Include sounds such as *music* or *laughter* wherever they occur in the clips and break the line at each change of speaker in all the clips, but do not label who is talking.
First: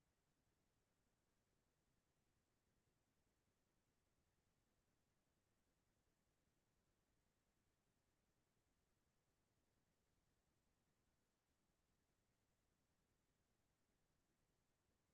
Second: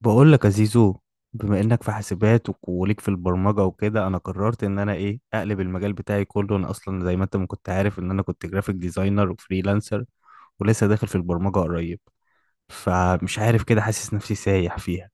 بقول لك يا زيزو. بما انك في حاسبات وليك في البرمجه وكده، انا قررت ان انا ايه اقلب المجال بتاعي كله. انا اصلا زي ما انت ما كنت عارف ان انا كنت جرافيك ديزاينر وفريلانسر، ولسه داخل في البرمجه قريب، فمش عارف كده حاسس نفسي سايح فيها.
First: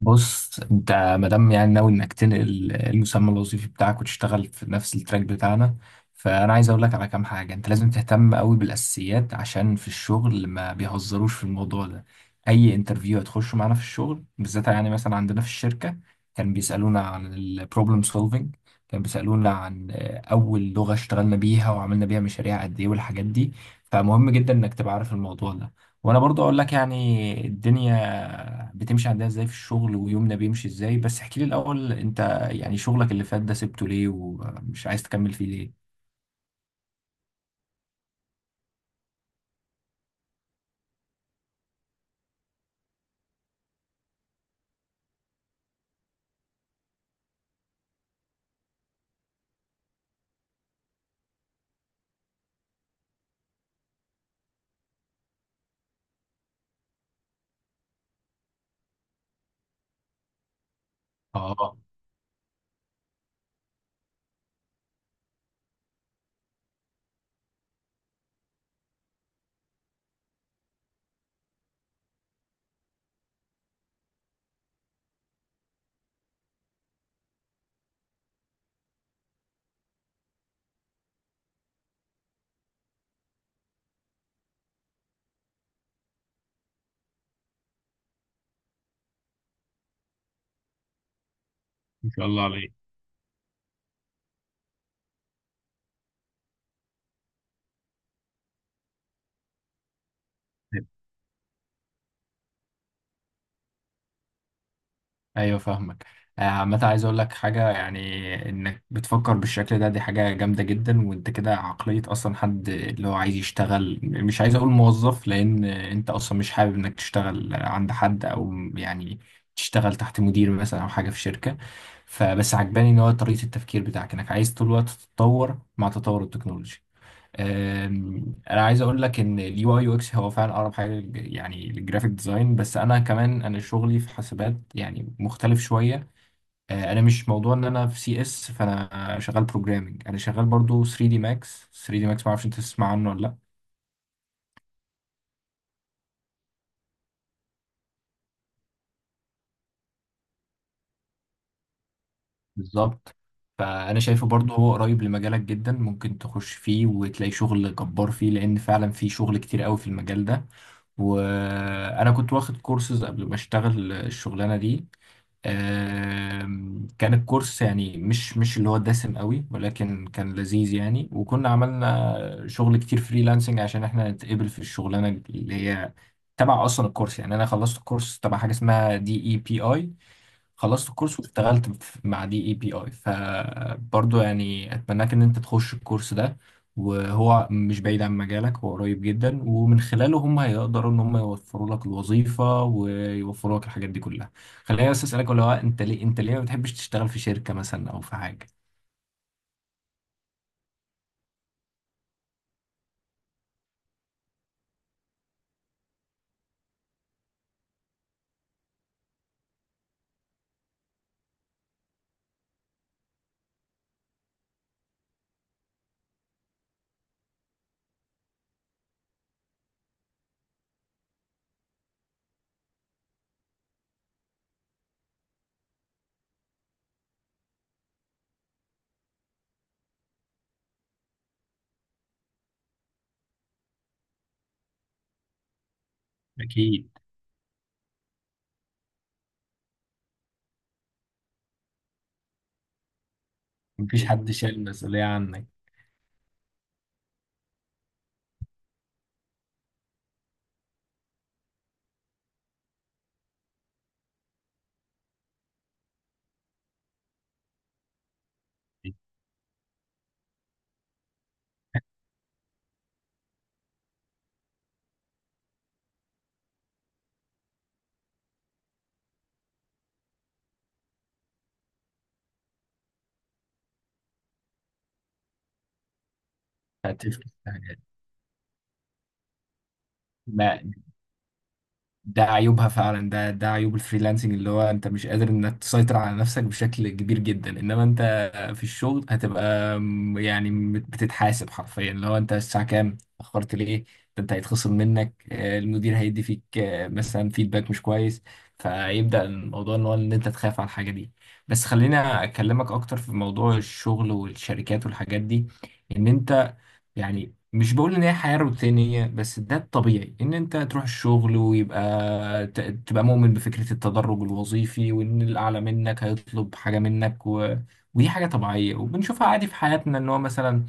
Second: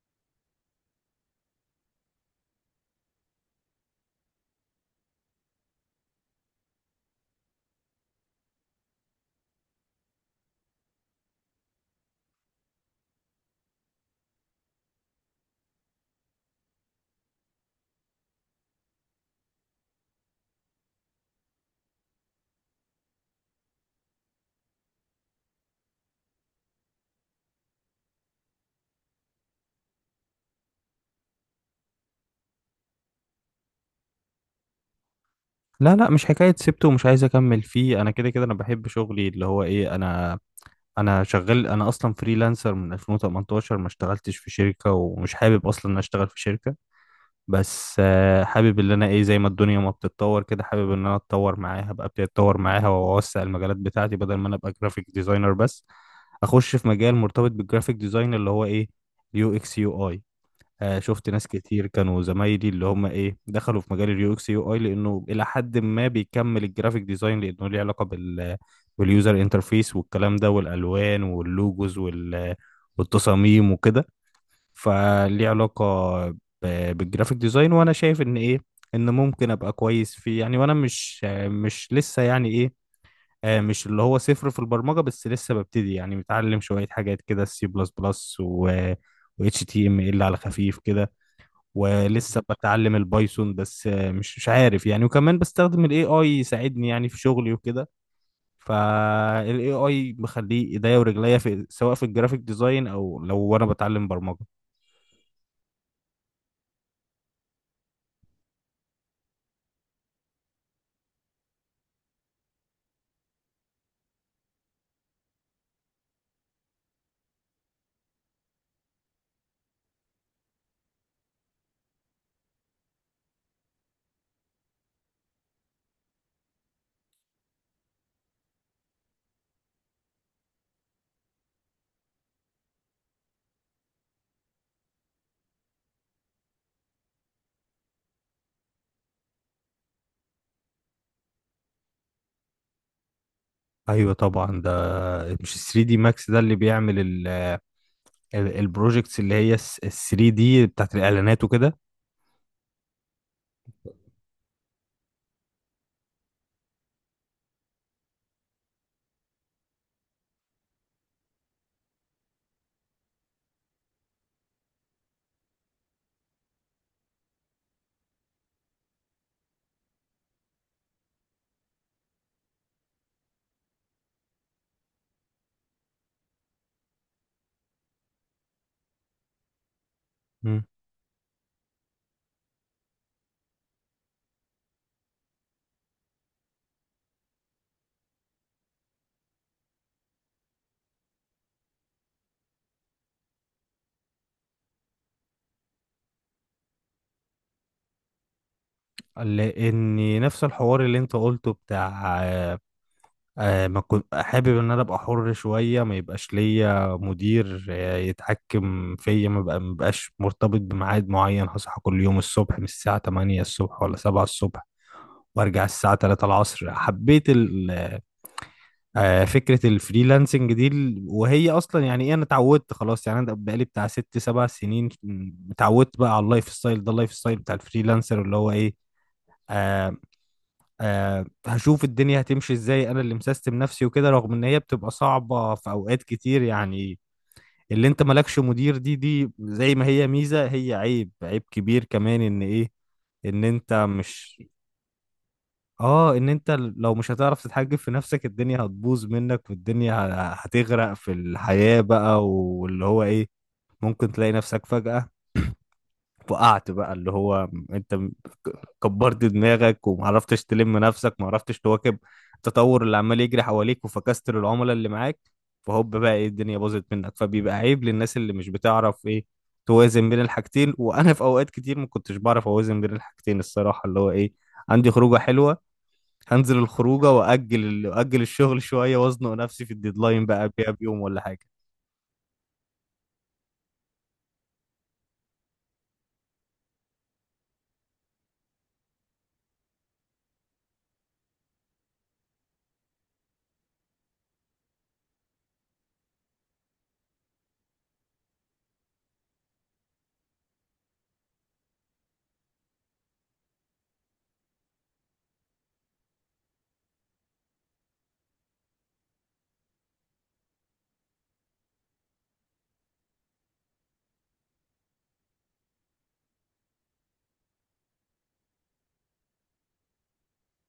بص انت، مادام يعني ناوي انك تنقل المسمى الوظيفي بتاعك وتشتغل في نفس التراك بتاعنا، فانا عايز اقول لك على كام حاجه. انت لازم تهتم قوي بالاساسيات، عشان في الشغل ما بيهزروش في الموضوع ده. اي انترفيو هتخشه معانا في الشغل بالذات، يعني مثلا عندنا في الشركه كان بيسالونا عن البروبلم سولفنج، كان بيسالونا عن اول لغه اشتغلنا بيها وعملنا بيها مشاريع قد ايه والحاجات دي. فمهم جدا انك تبقى عارف الموضوع ده. وانا برضو اقول لك يعني الدنيا بتمشي عندنا ازاي في الشغل، ويومنا بيمشي ازاي، بس احكي لي الاول انت، يعني شغلك اللي فات ده سبته ليه ومش عايز تكمل فيه ليه؟
لا لا، مش حكايه سبته ومش عايز اكمل فيه. انا كده كده انا بحب شغلي اللي هو ايه، انا شغال. انا اصلا فريلانسر من 2018، ما اشتغلتش في شركه ومش حابب اصلا ان أنا اشتغل في شركه. بس حابب ان انا ايه، زي ما الدنيا ما بتتطور كده حابب ان انا اتطور معاها، ابقى ابتدي اتطور معاها واوسع المجالات بتاعتي بدل ما انا ابقى جرافيك ديزاينر بس. اخش في مجال مرتبط بالجرافيك ديزاين اللي هو ايه، يو اكس يو اي. شفت ناس
اه،
كتير كانوا زمايلي اللي هم ايه دخلوا في مجال اليو اكس يو اي لانه الى حد ما بيكمل الجرافيك ديزاين، لانه ليه علاقة بال، باليوزر انترفيس والكلام ده والالوان واللوجوز وال، والتصاميم وكده. فليه علاقة بالجرافيك ديزاين، وانا شايف ان ايه، ان ممكن ابقى كويس فيه يعني. وانا مش لسه يعني ايه، مش اللي هو صفر في البرمجة، بس لسه ببتدي يعني، متعلم شوية حاجات كده، السي بلس بلس و، و HTML على خفيف كده.
ما شاء
ولسه
الله عليك.
بتعلم البايثون، بس مش عارف يعني. وكمان بستخدم ال AI يساعدني يعني في شغلي وكده. فال AI مخليه ايديا ورجليا، في سواء في الجرافيك ديزاين او لو وانا بتعلم برمجة.
ايوه، فاهمك. عامة عايز اقول لك حاجة، يعني انك بتفكر بالشكل ده دي حاجة جامدة جدا، وانت كده عقلية اصلا حد اللي هو عايز يشتغل، مش عايز اقول موظف، لان انت اصلا مش حابب انك تشتغل عند حد، او يعني تشتغل تحت مدير مثلا او حاجة في شركة. فبس عجباني ان هو طريقة التفكير بتاعك، انك عايز طول الوقت تتطور مع تطور التكنولوجيا. انا عايز اقول لك ان اليو اي يو اكس هو فعلا اقرب حاجه يعني للجرافيك ديزاين، بس انا كمان انا شغلي في حاسبات يعني مختلف شويه. انا مش موضوع ان انا في سي اس، فانا شغال بروجرامنج، انا شغال برضو 3 دي ماكس. 3 دي ماكس ما اعرفش انت تسمع عنه ولا لا.
ايوه طبعا، ده مش 3 دي ماكس ده اللي بيعمل البروجكتس اللي هي 3 دي بتاعت الاعلانات وكده؟
بالظبط. فانا شايفه برضه هو قريب لمجالك جدا، ممكن تخش فيه وتلاقي شغل جبار فيه، لان فعلا في شغل كتير قوي في المجال ده. وانا كنت واخد كورسز قبل ما اشتغل الشغلانه دي. كان الكورس يعني مش اللي هو دسم قوي، ولكن كان لذيذ يعني، وكنا عملنا شغل كتير فريلانسنج عشان احنا نتقبل في الشغلانه اللي هي تبع اصلا الكورس. يعني انا خلصت الكورس تبع حاجه اسمها دي اي بي اي.
مم.
خلصت الكورس واشتغلت مع دي اي بي اي. فبرضه يعني اتمناك ان انت تخش الكورس ده، وهو مش بعيد عن مجالك، هو قريب جدا، ومن خلاله هم هيقدروا ان هم يوفروا لك الوظيفة ويوفروا لك الحاجات دي كلها. خليني بس اسالك، ولا هو انت ليه ما بتحبش تشتغل في شركة مثلا او في حاجة؟
لان نفس الحوار اللي انت قلته بتاع ما كنت حابب ان انا ابقى حر شويه، ما يبقاش ليا مدير يتحكم فيا، ما بقاش مرتبط بميعاد معين، هصحى كل يوم الصبح من الساعه 8 الصبح ولا 7 الصبح، وارجع الساعه 3 العصر. حبيت فكرة الفريلانسنج دي. وهي أصلا يعني إيه، أنا اتعودت خلاص، يعني أنا بقالي بتاع ست سبع سنين، اتعودت بقى على اللايف ستايل ده، اللايف ستايل بتاع الفريلانسر اللي هو إيه، آه هشوف الدنيا هتمشي إزاي. أنا اللي مسيستم نفسي وكده، رغم إن هي بتبقى صعبة في أوقات كتير
اكيد.
يعني. اللي أنت مالكش مدير، دي زي ما هي ميزة هي عيب، عيب كبير كمان، إن إيه، إن أنت
مفيش حد
مش.
شايل المسؤولية عنك.
اه، ان انت لو مش هتعرف تتحجب في نفسك الدنيا هتبوظ منك، والدنيا هتغرق في الحياة بقى، واللي هو ايه، ممكن تلاقي نفسك فجأة وقعت بقى، اللي هو انت كبرت دماغك ومعرفتش تلم نفسك، معرفتش تواكب التطور اللي عمال يجري حواليك، وفكست للعملاء اللي معاك. فهوب بقى ايه، الدنيا باظت منك. فبيبقى عيب للناس اللي مش بتعرف ايه، توازن بين الحاجتين. وانا في اوقات كتير ما كنتش بعرف اوازن بين الحاجتين الصراحة، اللي هو ايه، عندي خروجة حلوة، هنزل الخروجه
هتفرق في حاجات.
واجل، واجل الشغل شويه، وازنق نفسي في الديدلاين بقى
ما
قبلها بيوم ولا حاجه.
ده عيوبها فعلا، ده عيوب الفريلانسنج، اللي هو انت مش قادر انك تسيطر على نفسك بشكل كبير جدا، انما انت في الشغل هتبقى يعني بتتحاسب حرفيا، اللي هو انت الساعة كام اتأخرت ليه. ده انت هيتخصم منك، المدير هيدي فيك مثلا فيدباك مش كويس. فيبدأ الموضوع ان هو ان انت تخاف على الحاجة دي. بس خلينا اكلمك اكتر في موضوع الشغل والشركات والحاجات دي. ان انت يعني مش بقول ان هي حياة روتينية، بس ده الطبيعي ان انت تروح الشغل ويبقى تبقى مؤمن بفكرة التدرج الوظيفي، وان الاعلى منك هيطلب حاجة منك. و... ودي حاجة طبيعية وبنشوفها عادي في حياتنا، ان هو مثلا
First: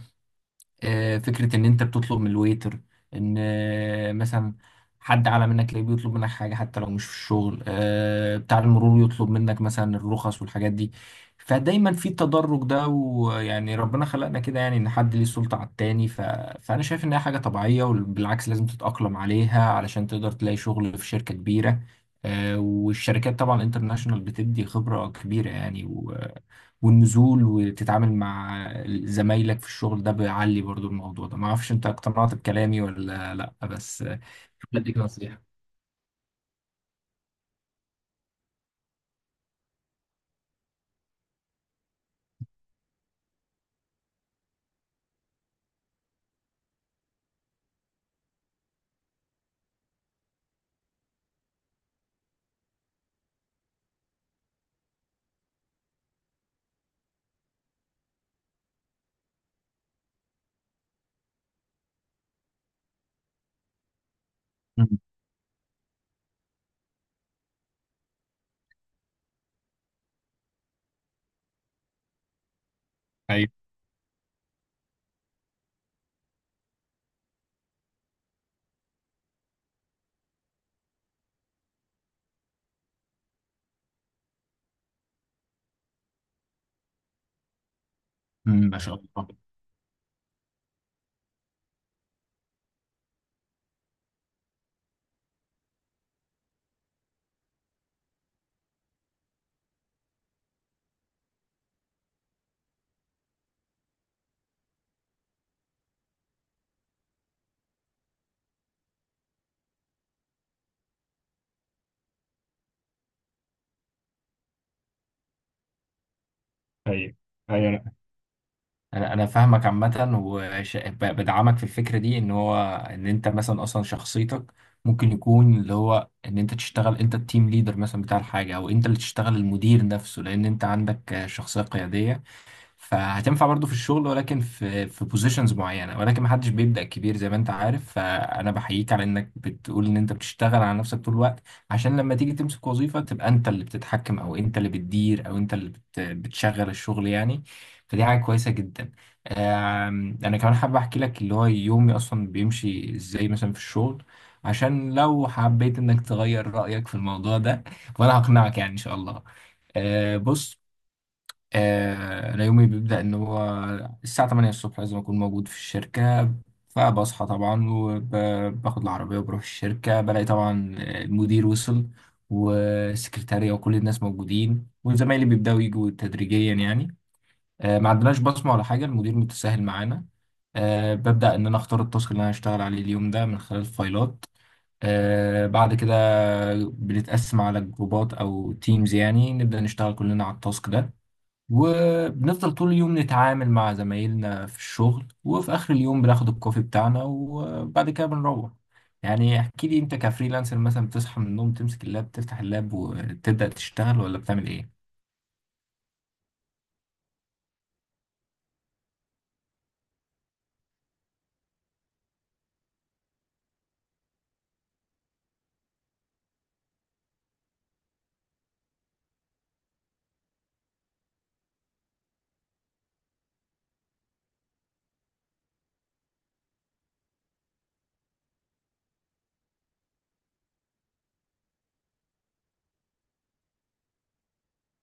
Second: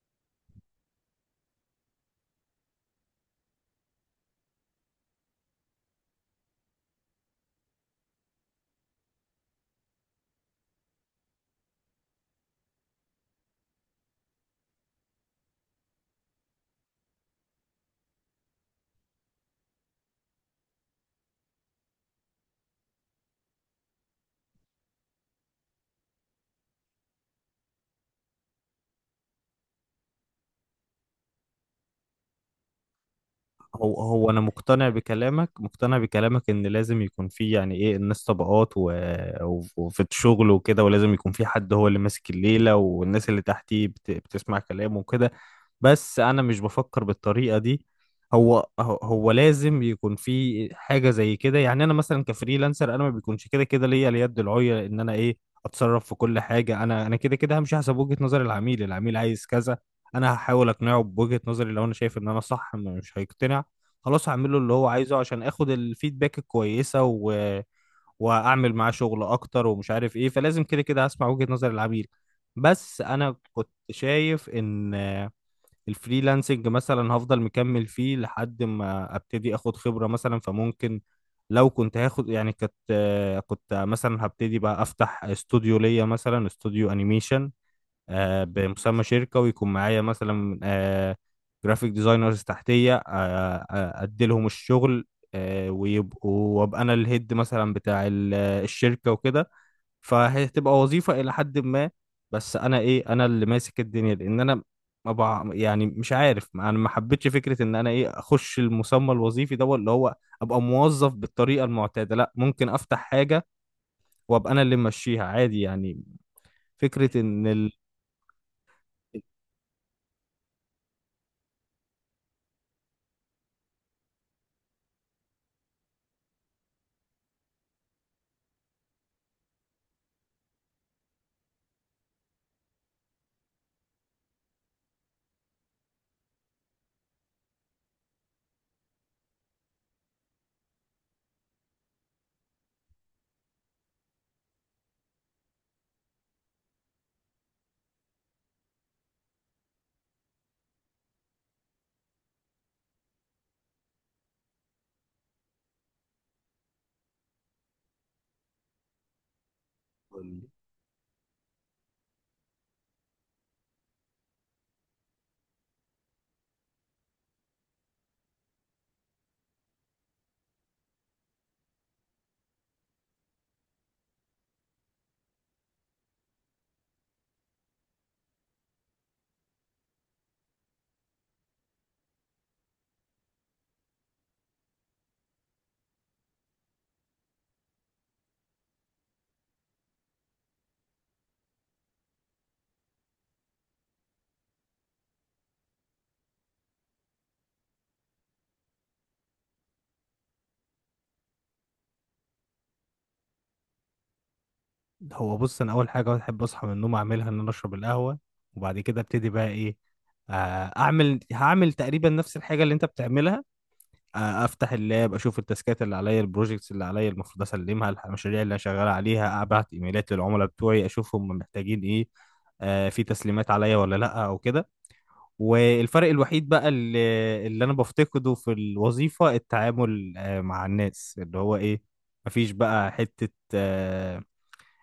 فكرة إن أنت بتطلب من الويتر، إن مثلا حد أعلى منك تلاقيه بيطلب منك حاجة حتى لو مش في الشغل، بتاع المرور يطلب منك مثلا الرخص والحاجات دي. فدايما في التدرج ده، ويعني ربنا خلقنا كده، يعني إن حد ليه السلطة على التاني. ف... فأنا شايف إن هي حاجة طبيعية، وبالعكس لازم تتأقلم عليها علشان تقدر تلاقي شغل في شركة كبيرة. والشركات طبعا انترناشونال بتدي خبرة كبيرة يعني. والنزول وتتعامل مع زمايلك في الشغل ده بيعلي برضو الموضوع ده. ما اعرفش انت اقتنعت بكلامي ولا لا،
هو
بس
هو انا مقتنع
بديك نصيحة.
بكلامك، مقتنع بكلامك ان لازم يكون في يعني ايه، الناس طبقات و... وفي الشغل وكده، ولازم يكون في حد هو اللي ماسك الليلة، والناس اللي تحتيه بت... بتسمع كلامه وكده. بس انا مش بفكر بالطريقة دي. هو لازم يكون في حاجة زي كده يعني. انا مثلا كفريلانسر انا ما بيكونش كده كده ليا اليد العليا ان انا ايه، اتصرف في كل حاجة. انا كده كده همشي حسب وجهة نظر العميل، العميل عايز كذا، انا هحاول اقنعه بوجهة نظري. لو انا شايف ان انا صح مش هيقتنع، خلاص هعمله اللي هو
مم.
عايزه عشان اخد الفيدباك الكويسه و... واعمل معاه شغل اكتر، ومش عارف ايه. فلازم كده كده هسمع وجهة نظر العميل. بس انا
ايوه.
كنت شايف ان الفريلانسنج مثلا هفضل مكمل فيه لحد ما ابتدي اخد خبرة مثلا. فممكن لو كنت هاخد يعني، كنت كنت مثلا هبتدي بقى افتح استوديو ليا، مثلا استوديو انيميشن
مم، ما شاء
بمسمى
الله.
شركة، ويكون معايا مثلا جرافيك ديزاينرز تحتية، أديلهم الشغل ويبقوا، وأبقى أنا الهيد مثلا بتاع الشركة وكده. فهتبقى وظيفة إلى حد ما، بس أنا إيه أنا اللي ماسك الدنيا، لأن أنا ما بع... يعني مش عارف، أنا ما حبيتش فكرة إن أنا إيه أخش المسمى الوظيفي ده اللي هو، أبقى موظف بالطريقة المعتادة. لأ ممكن أفتح حاجة وأبقى أنا اللي ماشيها عادي يعني.
ايوه،
فكرة إن
ايوه، انا انا أنا فاهمك. عامة وبدعمك في الفكرة دي، ان هو ان انت مثلا اصلا شخصيتك ممكن يكون اللي هو ان انت تشتغل انت التيم ليدر مثلا بتاع الحاجة، او انت اللي تشتغل المدير نفسه، لان انت عندك شخصية قيادية. فهتنفع برضو في الشغل، ولكن في بوزيشنز معينه. ولكن ما حدش بيبدا كبير، زي ما انت عارف. فانا بحييك على انك بتقول ان انت بتشتغل على نفسك طول الوقت، عشان لما تيجي تمسك وظيفه تبقى انت اللي بتتحكم، او انت اللي بتدير، او انت اللي بتشغل الشغل يعني. فدي حاجه كويسه جدا. انا كمان حابب احكي لك اللي هو يومي اصلا بيمشي ازاي مثلا في الشغل، عشان لو حبيت انك تغير رايك في الموضوع ده وانا هقنعك يعني ان شاء الله.
ال...
بص، أنا يومي بيبدأ إن هو الساعة 8 الصبح لازم أكون موجود في الشركة. فبصحى طبعا وباخد العربية وبروح الشركة، بلاقي طبعا المدير وصل، والسكرتارية وكل الناس موجودين، وزمايلي بيبدأوا يجوا تدريجيا يعني. ما عندناش بصمة ولا حاجة، المدير متساهل معانا. ببدأ إن أنا أختار التاسك اللي أنا هشتغل عليه اليوم ده من خلال الفايلات. بعد كده بنتقسم على جروبات أو تيمز، يعني نبدأ نشتغل كلنا على التاسك ده. وبنفضل طول اليوم نتعامل مع زمايلنا في الشغل، وفي آخر اليوم بناخد الكوفي بتاعنا وبعد كده بنروح. يعني احكي لي انت كفريلانسر، مثلا بتصحى من النوم تمسك اللاب، تفتح اللاب وتبدأ تشتغل، ولا بتعمل ايه؟
هو بص، انا اول حاجه بحب اصحى من النوم اعملها ان انا اشرب القهوه. وبعد كده ابتدي بقى ايه، اعمل هعمل تقريبا نفس الحاجه اللي انت بتعملها. افتح اللاب، اشوف التاسكات اللي عليا، البروجكتس اللي عليا المفروض اسلمها، المشاريع اللي انا شغال عليها، ابعت ايميلات للعملاء بتوعي اشوف هم محتاجين ايه، في تسليمات عليا ولا لا او كده. والفرق الوحيد بقى اللي انا بفتقده في الوظيفه التعامل مع الناس، اللي هو ايه، مفيش بقى حته آه،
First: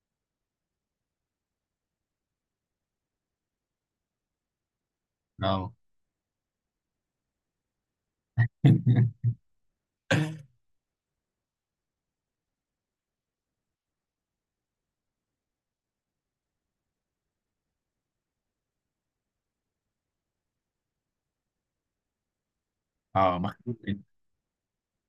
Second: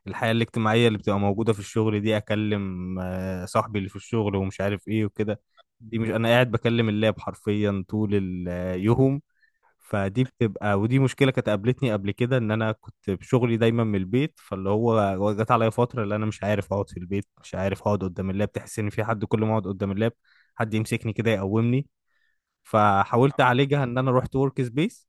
الحياة الاجتماعية اللي بتبقى موجودة في الشغل دي. أكلم صاحبي اللي في الشغل، ومش عارف إيه وكده.
اه.
دي مش، أنا قاعد بكلم اللاب حرفيا طول اليوم.
*laughs*
فدي بتبقى، ودي مشكلة كانت قابلتني قبل كده، إن أنا كنت بشغلي دايما من البيت. فاللي هو جت عليا فترة اللي أنا مش عارف أقعد في البيت، مش عارف أقعد قدام اللاب، تحس إن في حد كل ما أقعد قدام اللاب حد يمسكني كده يقومني.
اه،
فحاولت
مخنوق.
أعالجها إن أنا رحت ورك سبيس،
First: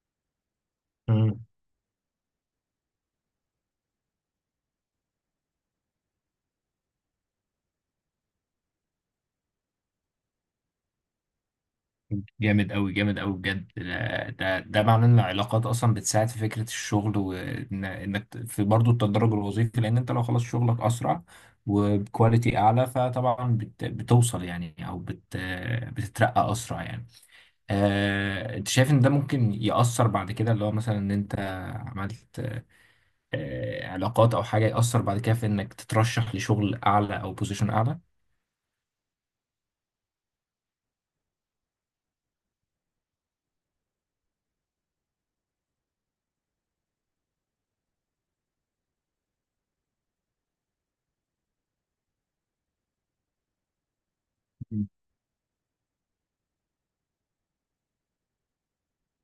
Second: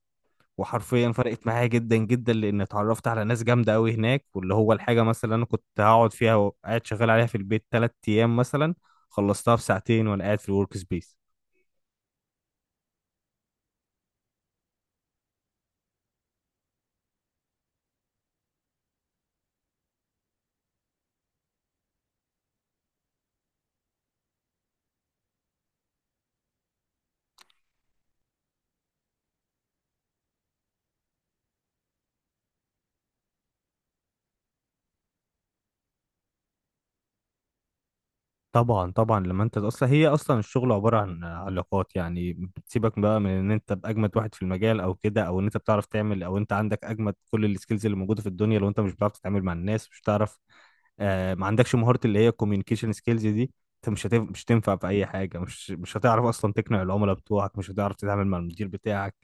وحرفيا فرقت معايا جدا جدا، لان اتعرفت على ناس جامده قوي هناك. واللي هو الحاجه مثلا اللي انا كنت هقعد فيها وقاعد شغال عليها في البيت ثلاث ايام مثلا، خلصتها في ساعتين وانا قاعد في الورك سبيس.
جامد أوي، جامد أوي، بجد. ده معناه إن العلاقات أصلا بتساعد في فكرة الشغل، وإنك في برضو التدرج الوظيفي، لأن أنت لو خلصت شغلك أسرع وبكواليتي أعلى، فطبعا بتوصل يعني، أو بتترقى أسرع يعني. أنت شايف إن ده ممكن يأثر بعد كده، اللي هو مثلا إن أنت عملت علاقات أو حاجة، يأثر بعد كده في إنك تترشح لشغل أعلى أو بوزيشن أعلى؟
طبعا طبعا، لما انت اصلا، هي اصلا الشغل عباره عن علاقات يعني. بتسيبك بقى من ان انت باجمد واحد في المجال او كده، او ان انت بتعرف تعمل، او انت عندك اجمد كل السكيلز اللي موجوده في الدنيا، لو انت مش بتعرف تتعامل مع الناس، مش بتعرف ما عندكش مهاره اللي هي الكوميونيكيشن سكيلز دي، انت مش هتنفع في اي حاجه، مش هتعرف اصلا تقنع العملاء بتوعك، مش هتعرف تتعامل مع المدير بتاعك.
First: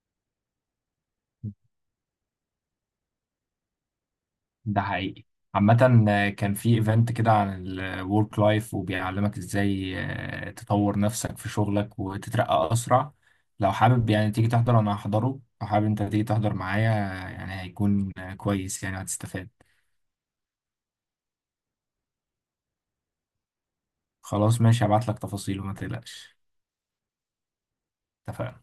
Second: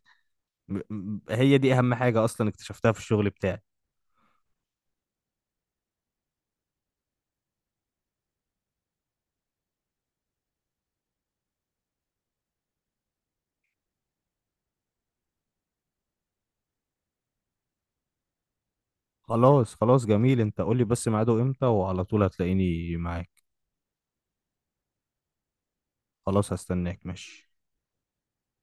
هي دي اهم حاجه اصلا اكتشفتها في الشغل بتاعي.
ده حقيقي. عامة كان في ايفنت كده عن الورك لايف، وبيعلمك ازاي تطور نفسك في شغلك وتترقى اسرع. لو حابب يعني تيجي تحضر انا هحضره، لو حابب انت تيجي تحضر معايا. يعني هيكون كويس يعني هتستفاد.
خلاص خلاص جميل، انت قول لي بس ميعاده امتى وعلى طول هتلاقيني معاك.
خلاص ماشي، هبعت لك تفاصيله ما تقلقش.
خلاص هستناك، ماشي.
اتفقنا.